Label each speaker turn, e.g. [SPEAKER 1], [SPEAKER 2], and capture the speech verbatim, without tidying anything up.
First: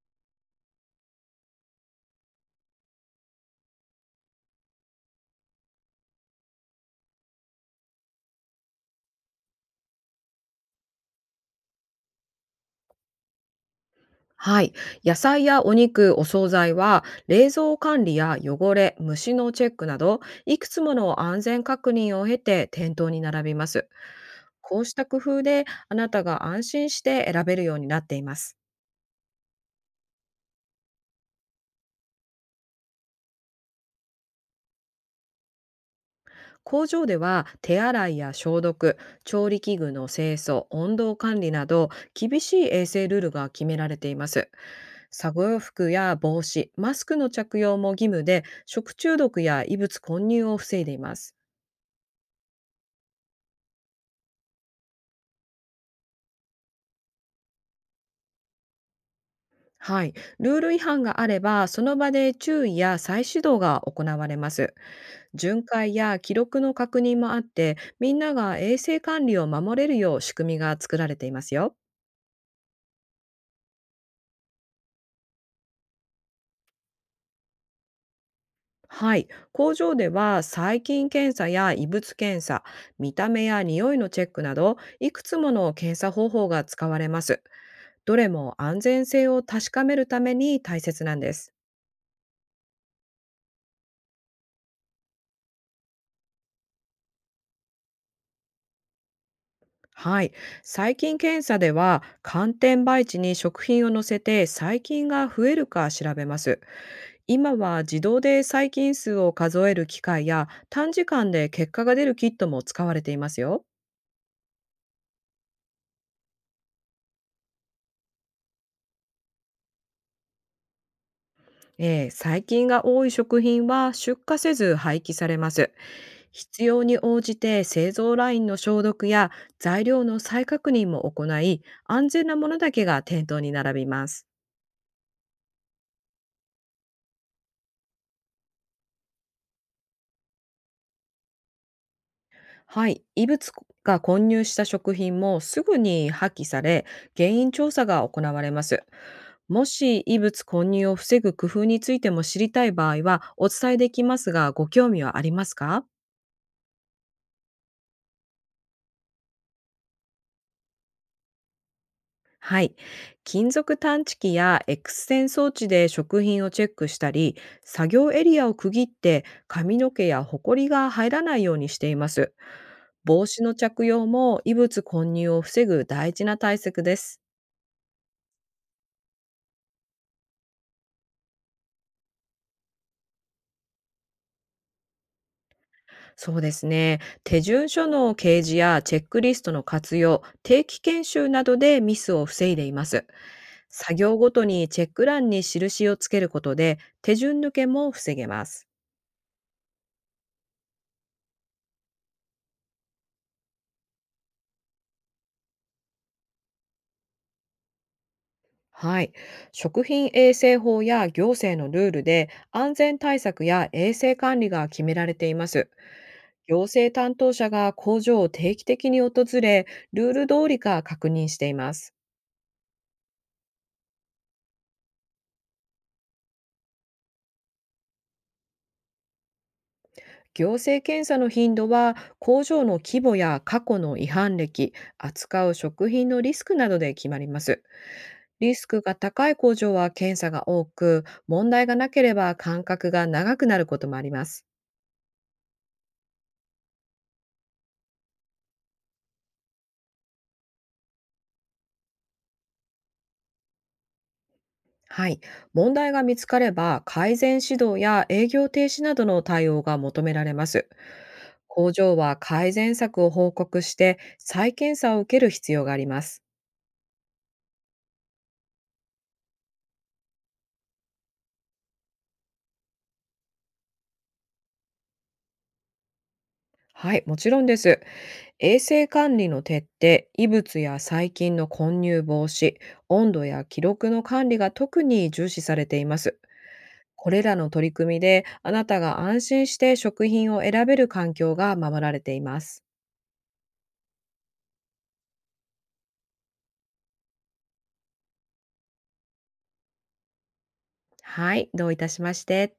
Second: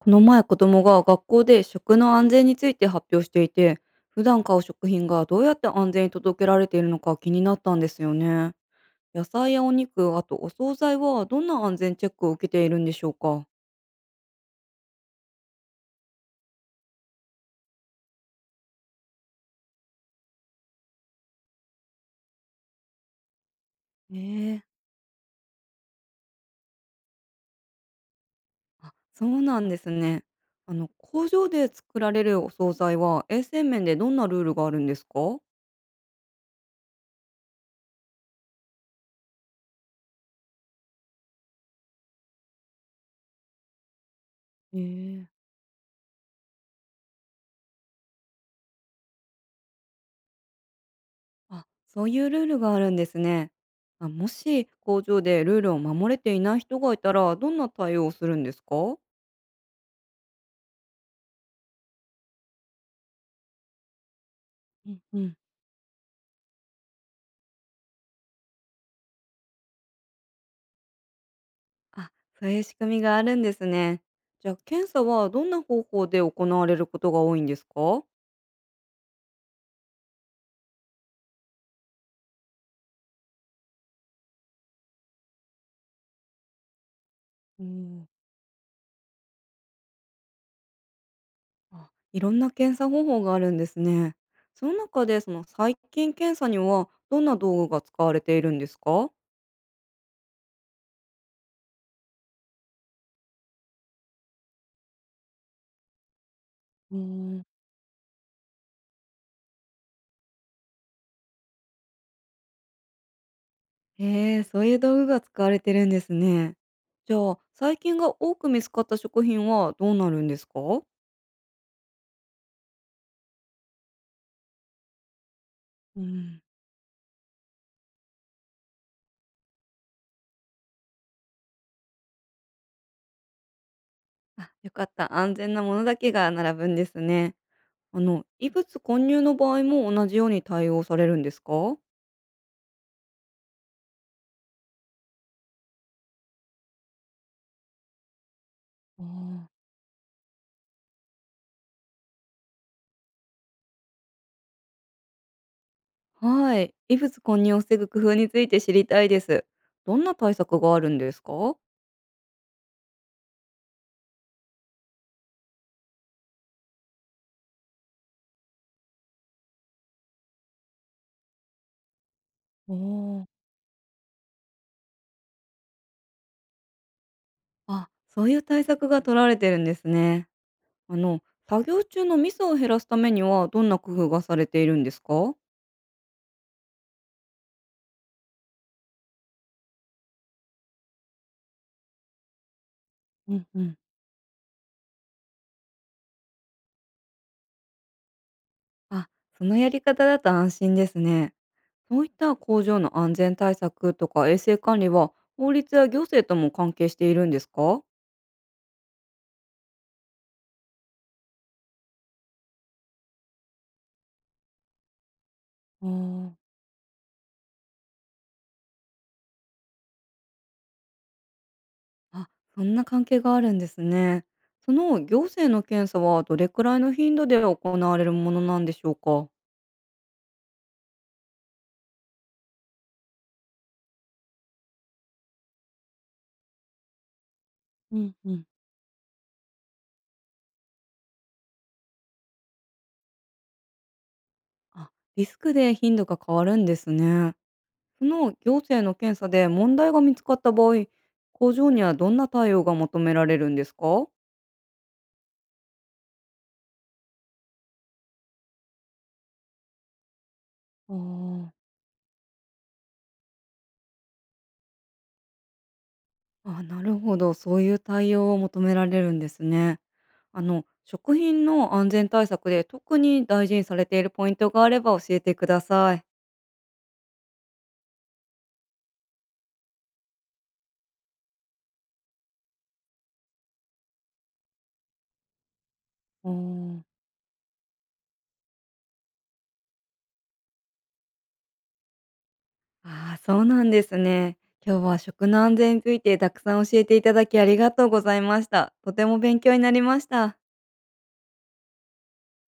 [SPEAKER 1] この前子供が学校で食の安全について発表していて、普段買う食品がどうやって安全に届けられているのか気になったんですよね。野菜やお肉、あとお惣菜はどんな安全チェックを受けているんでしょうか。
[SPEAKER 2] はい。野菜やお肉、お惣菜は、冷蔵管理や汚れ、虫のチェックなど、いくつもの安全確認を経て店頭に並びます。
[SPEAKER 1] ええ。
[SPEAKER 2] こうした工夫で、あなたが安心して選べるようになっています。
[SPEAKER 1] あ、そうなんですね。あの、工場で作られるお惣菜は衛生面でどんなルールがあるんですか。
[SPEAKER 2] 工場では、手洗いや消毒、調理器具の清掃、温度管理など、厳しい衛生ルールが決められています。
[SPEAKER 1] え
[SPEAKER 2] 作
[SPEAKER 1] え。
[SPEAKER 2] 業服や帽子、マスクの着用も義務で、食中毒や異物混入を防いでいます。
[SPEAKER 1] あ、そういうルールがあるんですね。あ、もし工場でルールを守れていない人がいたらどんな対応をするんですか。
[SPEAKER 2] はい。ルール違反があれば、その場で注意や再指導が行われます。
[SPEAKER 1] うんうん。
[SPEAKER 2] 巡回や記録の確認もあって、みんなが衛生管理を守れるよう仕組みが作られていますよ。
[SPEAKER 1] あ、そういう仕組みがあるんですね。じゃあ、検査はどんな方法で行われることが多いんですか？
[SPEAKER 2] はい。工場では、細菌検査や異物検査、見た目や匂いのチェックなど、いくつもの検査方法が使われます。
[SPEAKER 1] うん。
[SPEAKER 2] どれも安全性を確かめるために大切なんです。
[SPEAKER 1] あ、いろんな検査方法があるんですね。その中で、その細菌検査にはどんな道具が使われているんですか？
[SPEAKER 2] はい、細菌検査では寒天培地に食品を乗せて細菌が増えるか調べます。
[SPEAKER 1] うーん。
[SPEAKER 2] 今は自動で細菌数を数える機械や短時間で結果が出るキットも使われていますよ。
[SPEAKER 1] へえ、そういう道具が使われてるんですね。じゃあ、細菌が多く見つかった食品はどうなるんですか？
[SPEAKER 2] えー細菌が多い食品は出荷せず廃棄されます。
[SPEAKER 1] うん。
[SPEAKER 2] 必要に応じて製造ラインの消毒や材料の再確認も行い、安全なものだけが店頭に並びます。
[SPEAKER 1] あ、よかった。安全なものだけが並ぶんですね。あの、異物混入の場合も同じように対応されるんですか。
[SPEAKER 2] はい、異物が混入した食品もすぐに破棄され、原因調査が行われます。
[SPEAKER 1] あ、
[SPEAKER 2] もし異物混入を防ぐ工夫についても知りたい場合はお伝えできますが、ご興味はありますか？
[SPEAKER 1] はい。異物混入を防ぐ工夫について知りたいです。どんな対策があるんですか。
[SPEAKER 2] はい。金属探知機や X 線装置で食品をチェックしたり、作業エリアを区切って髪の毛やホコリが入らないようにしています。
[SPEAKER 1] ーお
[SPEAKER 2] 帽子
[SPEAKER 1] ー。
[SPEAKER 2] の着用も異物混入を防ぐ大事な対策です。
[SPEAKER 1] あ、そういう対策が取られてるんですね。あの、作業中のミスを減らすためにはどんな工夫がされているんですか。
[SPEAKER 2] そうですね。手順書の掲示やチェックリストの活用、定期研修などでミスを防いでいます。
[SPEAKER 1] うんうん。
[SPEAKER 2] 作業ごとにチェック欄に印をつけることで手順抜けも防げます。
[SPEAKER 1] あ、そのやり方だと安心ですね。そういった工場の安全対策とか衛生管理は法律や行政とも関係しているんですか。
[SPEAKER 2] はい。食品衛生法や行政のルールで安全対策や衛生管理が決められています。行政担当者が工場を定期的に訪れ、ルール通りか確認しています。
[SPEAKER 1] あ、そんな関係があるんですね。その行政の検査はどれくらいの頻度で行われるものなんでしょうか？
[SPEAKER 2] 行政検査の頻度は工場の規模や過去の違反歴、扱う食品のリスクなどで決まります。
[SPEAKER 1] うんうん。
[SPEAKER 2] リスクが高い工場は検査が多く、問題がなければ間隔が長くなることもあります。
[SPEAKER 1] あ、リスクで頻度が変わるんですね。その行政の検査で問題が見つかった場合、工場にはどんな対応が求められるんですか？
[SPEAKER 2] はい。問題が見つかれば改善指導や営業停止などの対応が求められます。
[SPEAKER 1] ああ。
[SPEAKER 2] 工場は改善策を報告して再検査を受ける必要があります。
[SPEAKER 1] あ、なるほど、そういう対応を求められるんですね。あの、食品の安全対策で特に大事にされているポイントがあれば教えてください。
[SPEAKER 2] はい、もちろんです。衛生管理の徹底、異物や細菌の混入防止、温度や記録の管理が特に重視されています。
[SPEAKER 1] ああ。
[SPEAKER 2] これらの取り組みで、あなたが安心して食品を選べる環境が守られています。
[SPEAKER 1] ああ、そうなんですね。今日は食の安全についてたくさん教えていただきありがとうございました。とても勉強になりました。
[SPEAKER 2] はい、どういたしまして。